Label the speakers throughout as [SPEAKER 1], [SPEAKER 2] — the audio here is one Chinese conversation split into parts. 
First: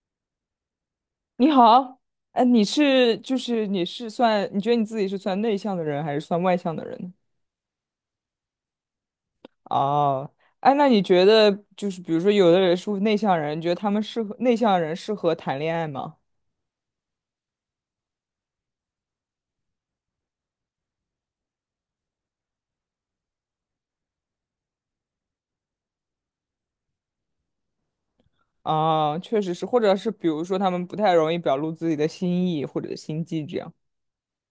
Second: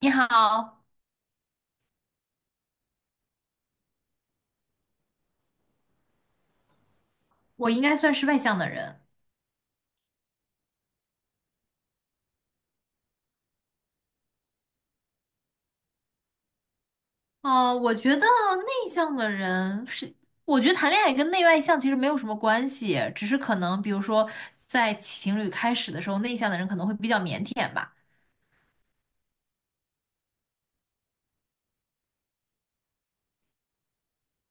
[SPEAKER 1] 你好，
[SPEAKER 2] 你好。哎，你是就是你是算，你觉得你自己是算内向的人还是算外向的人呢？
[SPEAKER 1] 我应该算是外向的人。
[SPEAKER 2] 哦。哎，那你觉得就是比如说有的人是内向人，你觉得他们适合内向人适合谈恋爱吗？
[SPEAKER 1] 哦，我觉得谈恋爱跟内外向其实没有什么关系，只是可能比如说在情侣开始的时候，内向的人可能会比较腼腆吧。
[SPEAKER 2] 啊，确实是，或者是比如说他们不太容易表露自己的心意或者心机这样。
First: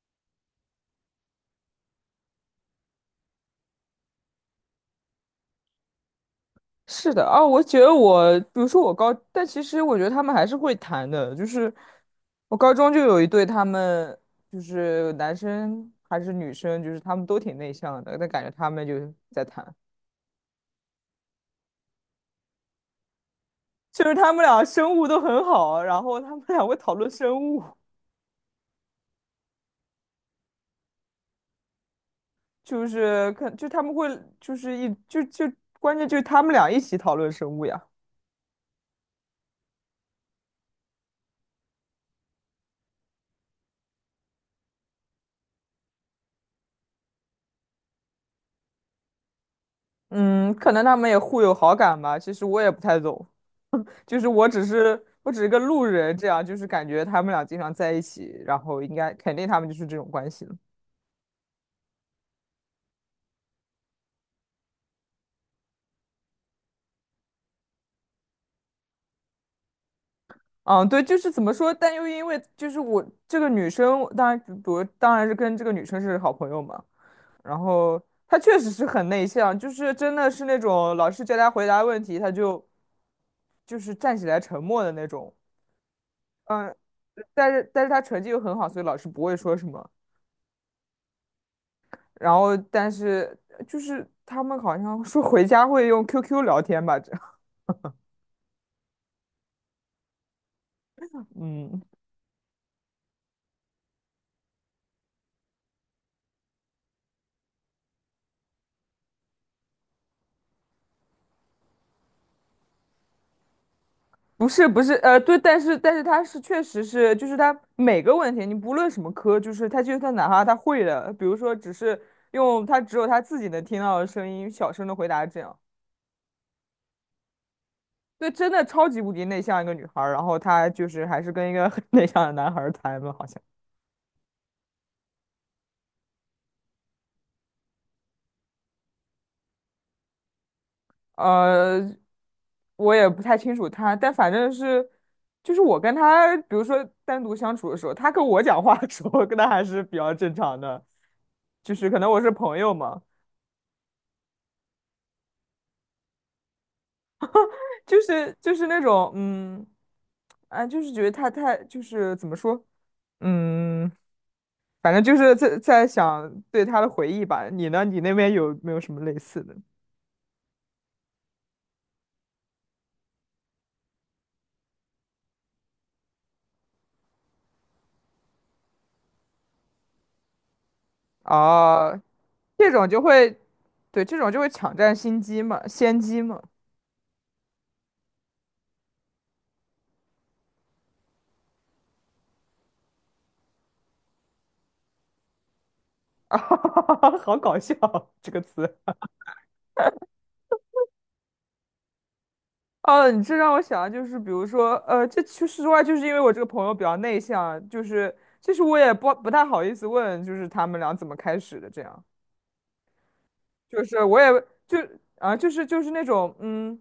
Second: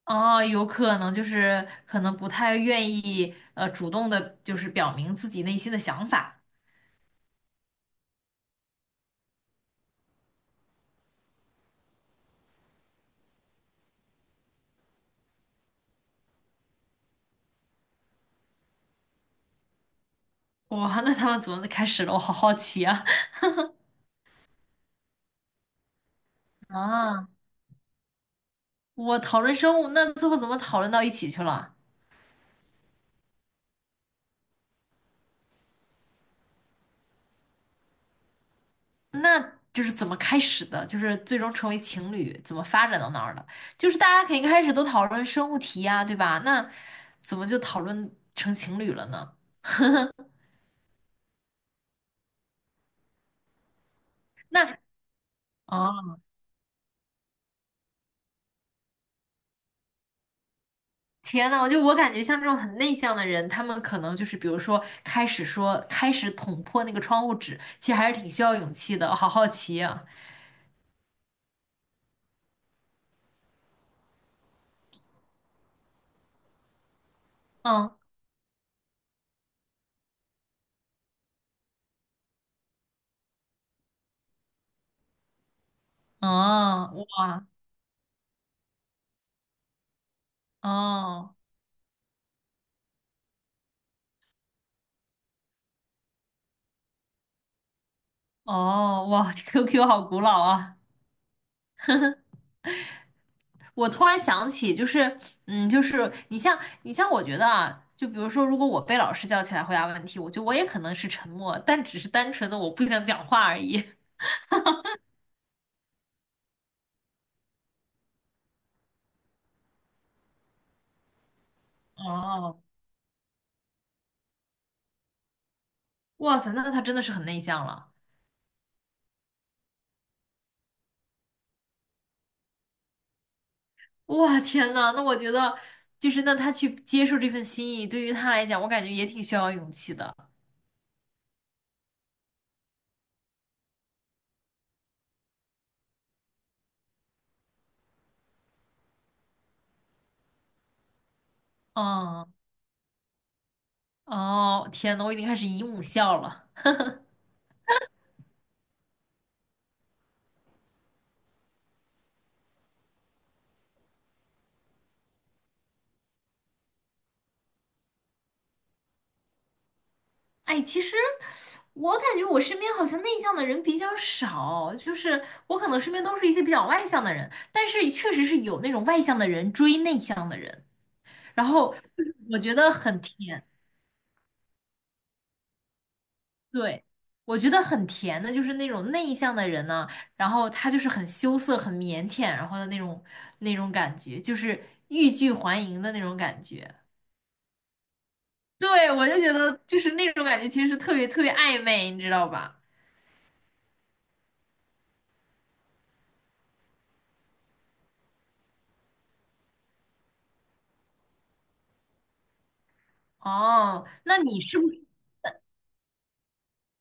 [SPEAKER 1] 哦，有可能就是可能不太愿意主动的，就是表明自己内心的想法。
[SPEAKER 2] 是的。啊，我觉得我，比如说但其实我觉得他们还是会谈的，就是我高中就有一对，他们就是男生还是女生，就是他们都挺内向的，但感觉他们就在谈。
[SPEAKER 1] 哇，那他们怎么开始了？我好好奇啊！
[SPEAKER 2] 就是他们俩生物都很好，然后他们俩 会讨论
[SPEAKER 1] 啊，
[SPEAKER 2] 生物。
[SPEAKER 1] 我讨论生物，那最后怎么讨论到一起去了？
[SPEAKER 2] 就是可就他们会就是一就就关键就是他们俩一起讨论生物呀。
[SPEAKER 1] 那就是怎么开始的，就是最终成为情侣，怎么发展到那儿的？就是大家肯定开始都讨论生物题呀，对吧？那怎么就讨论成情侣了呢？
[SPEAKER 2] 嗯，可能他们也互有好感吧，其实我也不太懂。就是我只
[SPEAKER 1] 那
[SPEAKER 2] 是我只是个路
[SPEAKER 1] 啊，
[SPEAKER 2] 人，这样就是感觉他们俩经常在一起，然后应该肯定他们就是这种关系了。
[SPEAKER 1] 天呐，我感觉像这种很内向的人，他们可能就是比如说开始捅破那个窗户纸，其实还是挺需要勇气的。我好好奇啊，
[SPEAKER 2] 嗯，对，就是怎么说，但又因为就是我这个女生，当然当然是跟这个女生是好朋友嘛。然
[SPEAKER 1] 嗯，
[SPEAKER 2] 后她确实是很内向，就是真的是那种老师叫她回答问题，她就是站起来沉默的那种。嗯，
[SPEAKER 1] 哦，哇，
[SPEAKER 2] 但是她成绩又很好，所以老师不会说什么。
[SPEAKER 1] 哦
[SPEAKER 2] 然后但是就是他们好像说回家会用 QQ 聊天吧，这样。
[SPEAKER 1] 哦，哇，QQ 好古老啊。
[SPEAKER 2] 嗯。
[SPEAKER 1] 我突然想起，就是，嗯，就是你像你像，我觉得啊，就比如说，如果我被老师叫起来回答问题，我觉得我也可能是沉默，但只是单纯的我不想讲话而已。
[SPEAKER 2] 不是不是，对，但是确实是，就是他每个问题，你不论什么科，就是他就算哪怕他会的，比如说只 是
[SPEAKER 1] 哦，
[SPEAKER 2] 用他只有他自己能听到的声音，小声的回答这样。
[SPEAKER 1] 哇塞，那他真的是很内向了。
[SPEAKER 2] 对，真的超级无敌内向一个女孩儿，然后她就是还是跟一个很内向的男孩儿谈了，好像。
[SPEAKER 1] 哇，天呐，那我觉得就是那他去接受这份心意，对于他来讲，我感觉也挺需要勇气的。
[SPEAKER 2] 呃，我也不太清楚他，但反正是，就是我跟他，比如说单独相处的时候，他跟我讲话的时候，跟他还是比较正常的，就是可能我
[SPEAKER 1] 嗯，
[SPEAKER 2] 是朋友嘛。
[SPEAKER 1] 哦，天呐，我已经开始姨母笑了。
[SPEAKER 2] 就是那种，啊，就是觉得他太就是怎么说，嗯，反正就是在想对他的回忆吧。你呢？你那边有没有什么类似的？
[SPEAKER 1] 哎，其实我感觉我身边好像内向的人比较少，就是我可能身边都是一些比较外向的人，但是确实是有那种外向的人追内向的人，然后
[SPEAKER 2] 啊？
[SPEAKER 1] 就是我觉得
[SPEAKER 2] 这种
[SPEAKER 1] 很
[SPEAKER 2] 就会，
[SPEAKER 1] 甜，
[SPEAKER 2] 对，这种就会抢占心机嘛，先机嘛。
[SPEAKER 1] 对，我觉得很甜的，就是那种内向的人呢，然后他就是很羞涩、很腼腆，然后的那种那种感觉，就是欲拒还迎的那种
[SPEAKER 2] 啊，
[SPEAKER 1] 感觉。
[SPEAKER 2] 好搞笑这个词。
[SPEAKER 1] 对，我就觉得就是那种感觉，其实是特别特别暧昧，你知道吧？
[SPEAKER 2] 哦，你这让我想，就是比如说，这其实实话，就是因为我这个朋友比较内向，就是其实我也不太好意思问，就是他们俩怎么开始的这样。就
[SPEAKER 1] 哦，
[SPEAKER 2] 是
[SPEAKER 1] 那
[SPEAKER 2] 我也
[SPEAKER 1] 你是不
[SPEAKER 2] 就
[SPEAKER 1] 是？
[SPEAKER 2] 啊，就是那种，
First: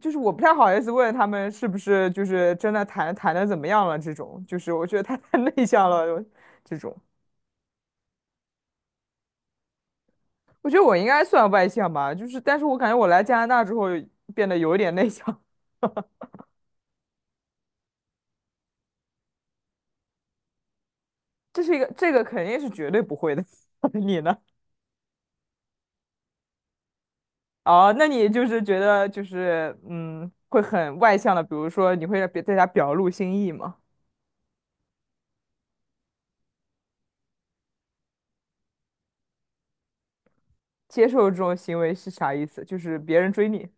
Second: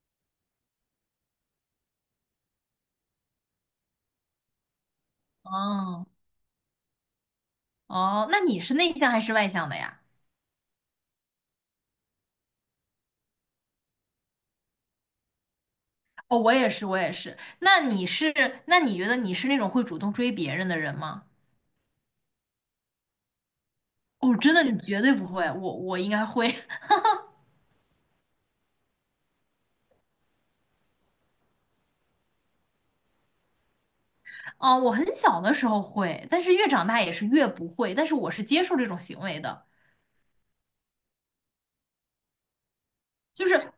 [SPEAKER 2] 就是我不太好意思问他们是不是就是真的谈的怎么样了这种，就是我觉得他 太内向
[SPEAKER 1] 哦。
[SPEAKER 2] 了这种。
[SPEAKER 1] 哦，那你是内向还是外向的呀？
[SPEAKER 2] 我觉得我应该算外向吧，就是但是我感觉我来加拿大之后变得有一点内向。
[SPEAKER 1] 哦，我也是，我也是。那你觉得你是那种会主动追别人的人吗？
[SPEAKER 2] 这个肯定是绝对不会的。你呢？
[SPEAKER 1] 哦，真的，你绝对不会。我应该会。
[SPEAKER 2] 哦，那你就是觉得就是，会很外向的，比如说你会在别在家表露心意吗？
[SPEAKER 1] 哦，我很小的时候会，但是越长大也是越不会。但是我是接受这种行为的，
[SPEAKER 2] 接受这种行为是啥意思？就是别人
[SPEAKER 1] 就
[SPEAKER 2] 追你。
[SPEAKER 1] 是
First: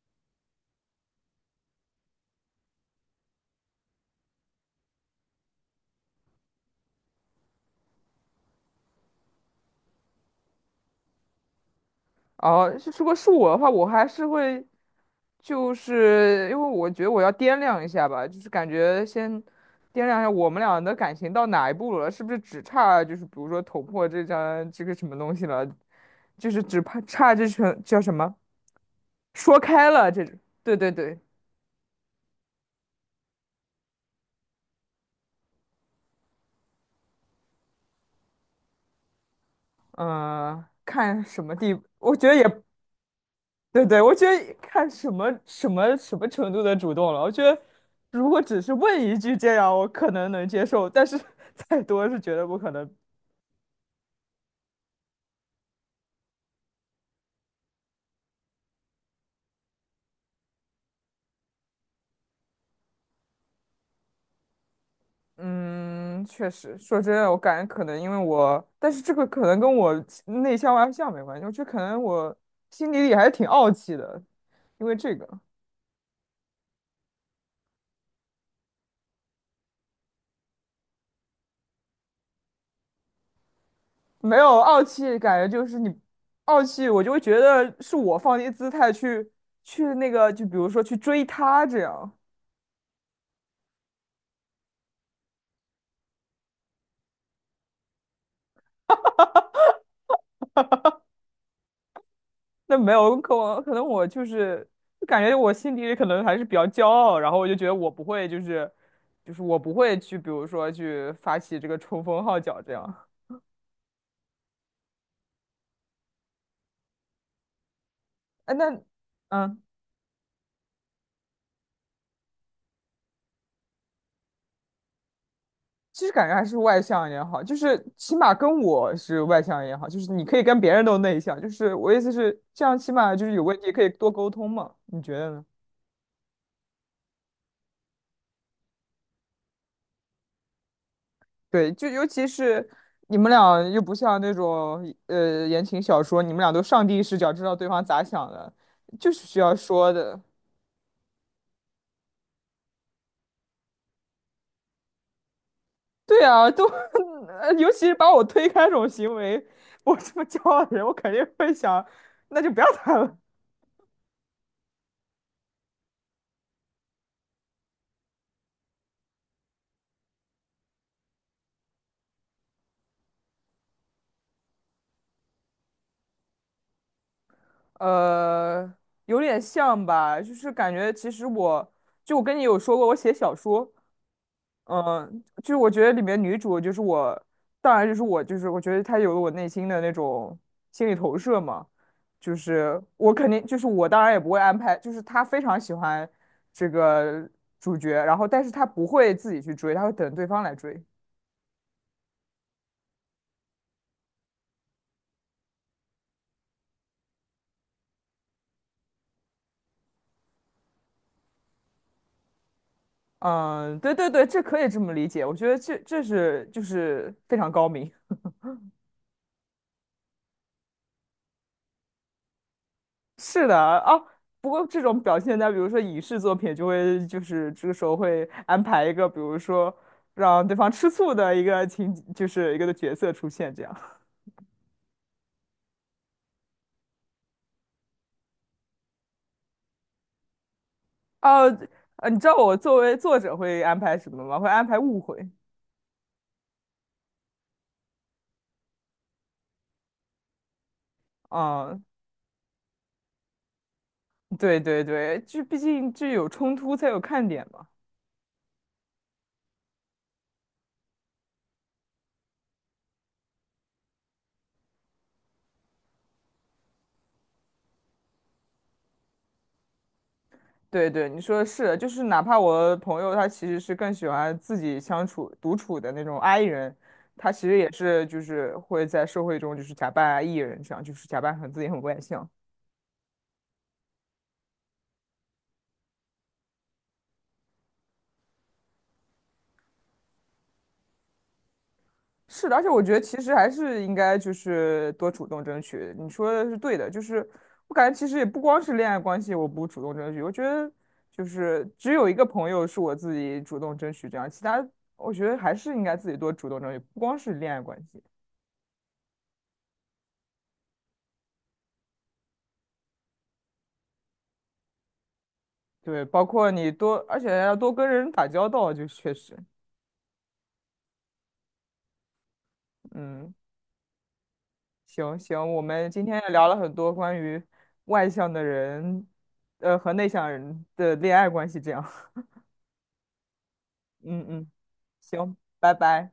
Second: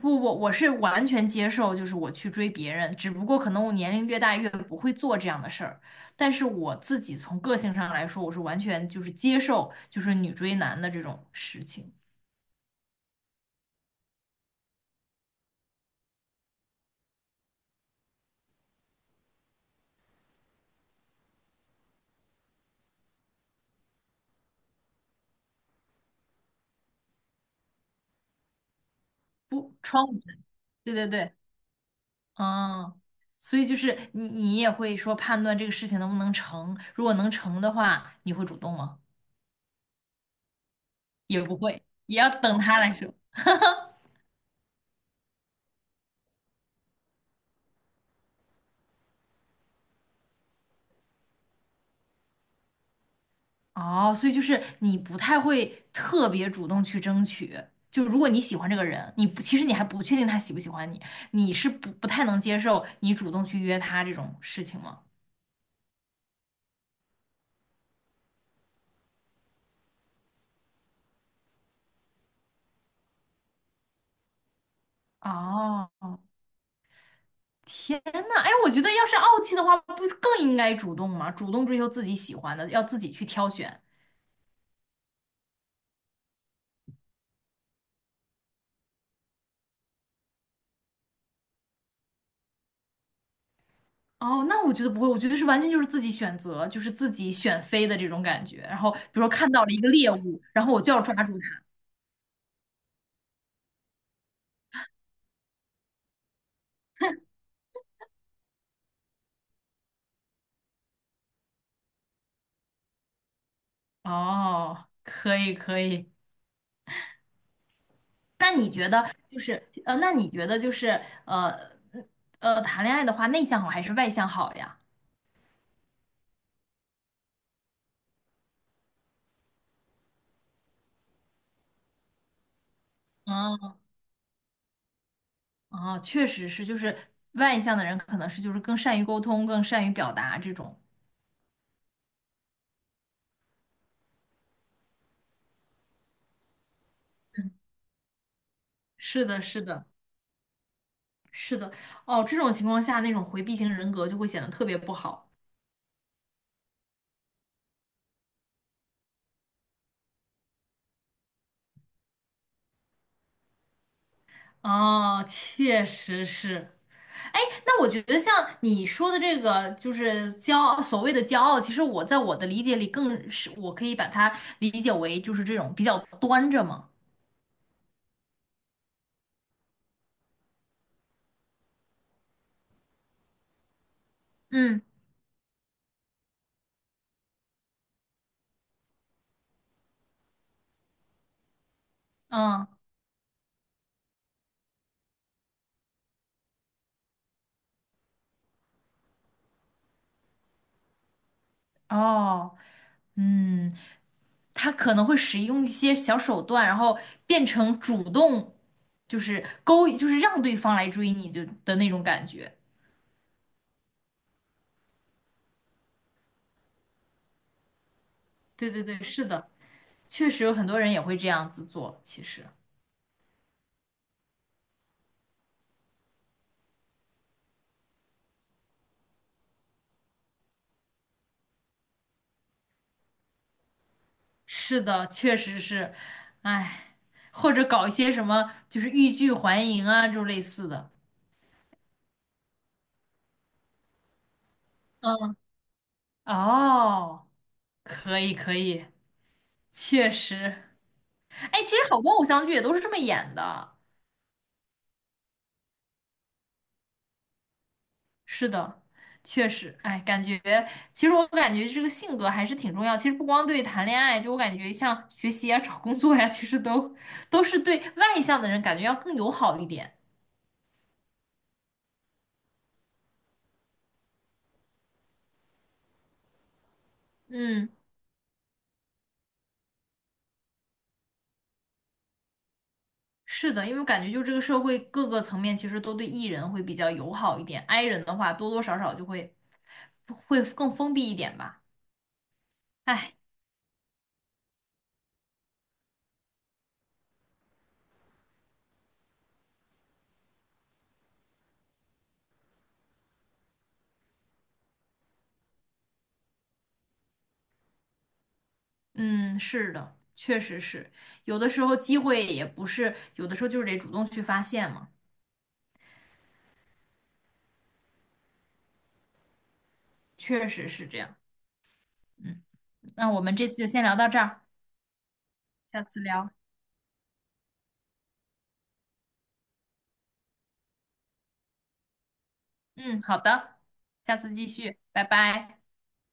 [SPEAKER 1] 不，我是完全接受，就是我去追别人，只不过可能我年龄越大越不会做这样的事儿。但是我自己从个性上来说，我是完全就是接受，就是女追男的这种事情。
[SPEAKER 2] 哦，是如果是我的话，我还是会，就是因为我觉得我要掂量一下吧，就是感觉先掂量一下我们俩的感情到哪一步了，是不是只差就是比如说捅破这个什么东西了，就是只怕差这层叫什么说
[SPEAKER 1] 不，
[SPEAKER 2] 开
[SPEAKER 1] 窗
[SPEAKER 2] 了
[SPEAKER 1] 户。
[SPEAKER 2] 这种，对对
[SPEAKER 1] 对对
[SPEAKER 2] 对。
[SPEAKER 1] 对，嗯，所以就是你你也会说判断这个事情能不能成，如果能成的话，你会主动吗？
[SPEAKER 2] 嗯，看
[SPEAKER 1] 也
[SPEAKER 2] 什么
[SPEAKER 1] 不
[SPEAKER 2] 地
[SPEAKER 1] 会，
[SPEAKER 2] 步，我
[SPEAKER 1] 也
[SPEAKER 2] 觉
[SPEAKER 1] 要
[SPEAKER 2] 得也。
[SPEAKER 1] 等他来说。
[SPEAKER 2] 对对，我觉得看什么程度的主动了。我觉得如果只是问一句这样，我可能能接受，但是 再多是绝对不可能。
[SPEAKER 1] 哦，所以就是你不太会特别主动去争取，就如果你喜欢这个人，你不其实你还不确定他喜不喜欢你，你是不不太能接受你主动去约他这种事情吗？
[SPEAKER 2] 嗯，确实，说真的，我感觉可能因为我，但是这个可能跟我内向外向没关系，我觉得可能我心里还是挺傲气的。因为这个
[SPEAKER 1] 哦，天呐，哎，我觉得要是傲气的话，不更应该主动吗？主动追求自己喜欢的，要自己去挑选。
[SPEAKER 2] 没有傲气，感觉就是你傲气，我就会觉得是我放低姿态去那个，就比如说去追他这样。
[SPEAKER 1] 哦，那我觉得不会，我觉得是完全就是自己选择，就是自己选飞的这种感觉。然后比如说看到了一个猎物，然后我就要抓住它。
[SPEAKER 2] 那没有，可我可能我就是就感觉我心底里可能还是比较骄傲。然后我就觉得我不会就是就是我不会去，比如说去发起这个冲锋号角这样。
[SPEAKER 1] 哦，可以可以。那
[SPEAKER 2] 哎，
[SPEAKER 1] 你
[SPEAKER 2] 那，
[SPEAKER 1] 觉得
[SPEAKER 2] 嗯，
[SPEAKER 1] 就是呃，谈恋爱的话，内向好还是外向好呀？
[SPEAKER 2] 其实感觉还是外向一点好，就是起码跟我是外向也好，就是你可以跟别人都内向，就是我意思是这样，起码就是有问题
[SPEAKER 1] 啊，
[SPEAKER 2] 可以多沟通嘛，你觉得呢？
[SPEAKER 1] 哦，确实是，就是外向的人可能是就是更善于沟通，更善于表达这种。
[SPEAKER 2] 对，就尤其是你们俩又不像那种言情小说，你们俩都上帝视角知道对方咋想的，就
[SPEAKER 1] 是
[SPEAKER 2] 是需
[SPEAKER 1] 的，
[SPEAKER 2] 要
[SPEAKER 1] 是的，
[SPEAKER 2] 说的。
[SPEAKER 1] 是的。哦，这种情况下，那种回避型人格就会显得特别不好。
[SPEAKER 2] 对啊。尤其是把我推开这种行为，我这么骄傲的人，我肯定会想，那就不要谈了。
[SPEAKER 1] 哦，确实是。哎，那我觉得像你说的这个，就是骄傲，所谓的骄傲，其实我在我的理解里，更是我可以把它理解为就是这种比较端着嘛。
[SPEAKER 2] 呃，有点像吧，就是感觉其实我跟你有说过，我写小说。
[SPEAKER 1] 嗯。
[SPEAKER 2] 嗯，就是我觉得里面女主就是我，当然就是我，就是我觉得她有了我内心的那种心理投射嘛，就
[SPEAKER 1] 嗯。
[SPEAKER 2] 是我肯定就是我当然也不会安排，就是她非常喜欢这个主角，然后但是她不会自己去追，她会等对方来追。
[SPEAKER 1] 哦。嗯。他可能会使用一些小手段，然后变成主动，就是勾引，就是让对方来追你就的那种感觉。
[SPEAKER 2] 嗯，对对对，这可以这么理解，我觉得这是就是非常高明。
[SPEAKER 1] 对对对，是的，确实有很多人也会这样子做。其实
[SPEAKER 2] 是的哦，不过这种表现在比如说影视作品，就是这个时候会安排一个，比如说让对方吃醋的一个情，就是一个的角色出现这样。
[SPEAKER 1] 是的，确实是，哎。或者搞一些什么就是欲拒还迎啊，这种类似的。
[SPEAKER 2] 哦，你知道我作为作者会安排什么吗？会安排误会。
[SPEAKER 1] 嗯，哦，可以可以，确实，哎，其实
[SPEAKER 2] 嗯，
[SPEAKER 1] 好多偶像剧也都是这么演的。
[SPEAKER 2] 对对对，就毕竟这有冲突才有看点嘛。
[SPEAKER 1] 是的，确实，哎，其实我感觉这个性格还是挺重要。其实不光对谈恋爱，就我感觉像学习啊、找工作呀、其实都是对外向的人感觉要更友好一点。
[SPEAKER 2] 对对，你说的是，就是哪怕我朋友他其实是更喜欢自己相处独处的那种 I 人，他其实
[SPEAKER 1] 嗯。
[SPEAKER 2] 也是就是会在社会中就是假扮 E 人，这样就是假扮很自己很外向。
[SPEAKER 1] 是的，因为我感觉就这个社会各个层面其实都对 E 人会比较友好一点，I 人的话多多少少就会更封闭一点吧。
[SPEAKER 2] 是的，而且我觉得
[SPEAKER 1] 哎，
[SPEAKER 2] 其实还是应该就是多主动争取。你说的是对的，就是我感觉其实也不光是恋爱关系，我不主动争取，我觉得就是只有一个朋友是我自己主动争取这样，其他我觉得还是应该自己多主动争取，不光是恋爱关系。
[SPEAKER 1] 嗯，是的，确实是，有的时候机会也不是，有的时候就是得主动去发现嘛，
[SPEAKER 2] 对，包括你多，而且要多跟人打交道，就确实。
[SPEAKER 1] 确实是这样。嗯，那我
[SPEAKER 2] 嗯，
[SPEAKER 1] 们这次就先聊到这儿，
[SPEAKER 2] 行行，我
[SPEAKER 1] 下
[SPEAKER 2] 们
[SPEAKER 1] 次
[SPEAKER 2] 今天也
[SPEAKER 1] 聊。
[SPEAKER 2] 聊了很多关于外向的人，和内向人的恋爱关系，这样。
[SPEAKER 1] 嗯，好的，下
[SPEAKER 2] 嗯
[SPEAKER 1] 次继
[SPEAKER 2] 嗯。
[SPEAKER 1] 续，拜
[SPEAKER 2] 行，
[SPEAKER 1] 拜。
[SPEAKER 2] 拜拜。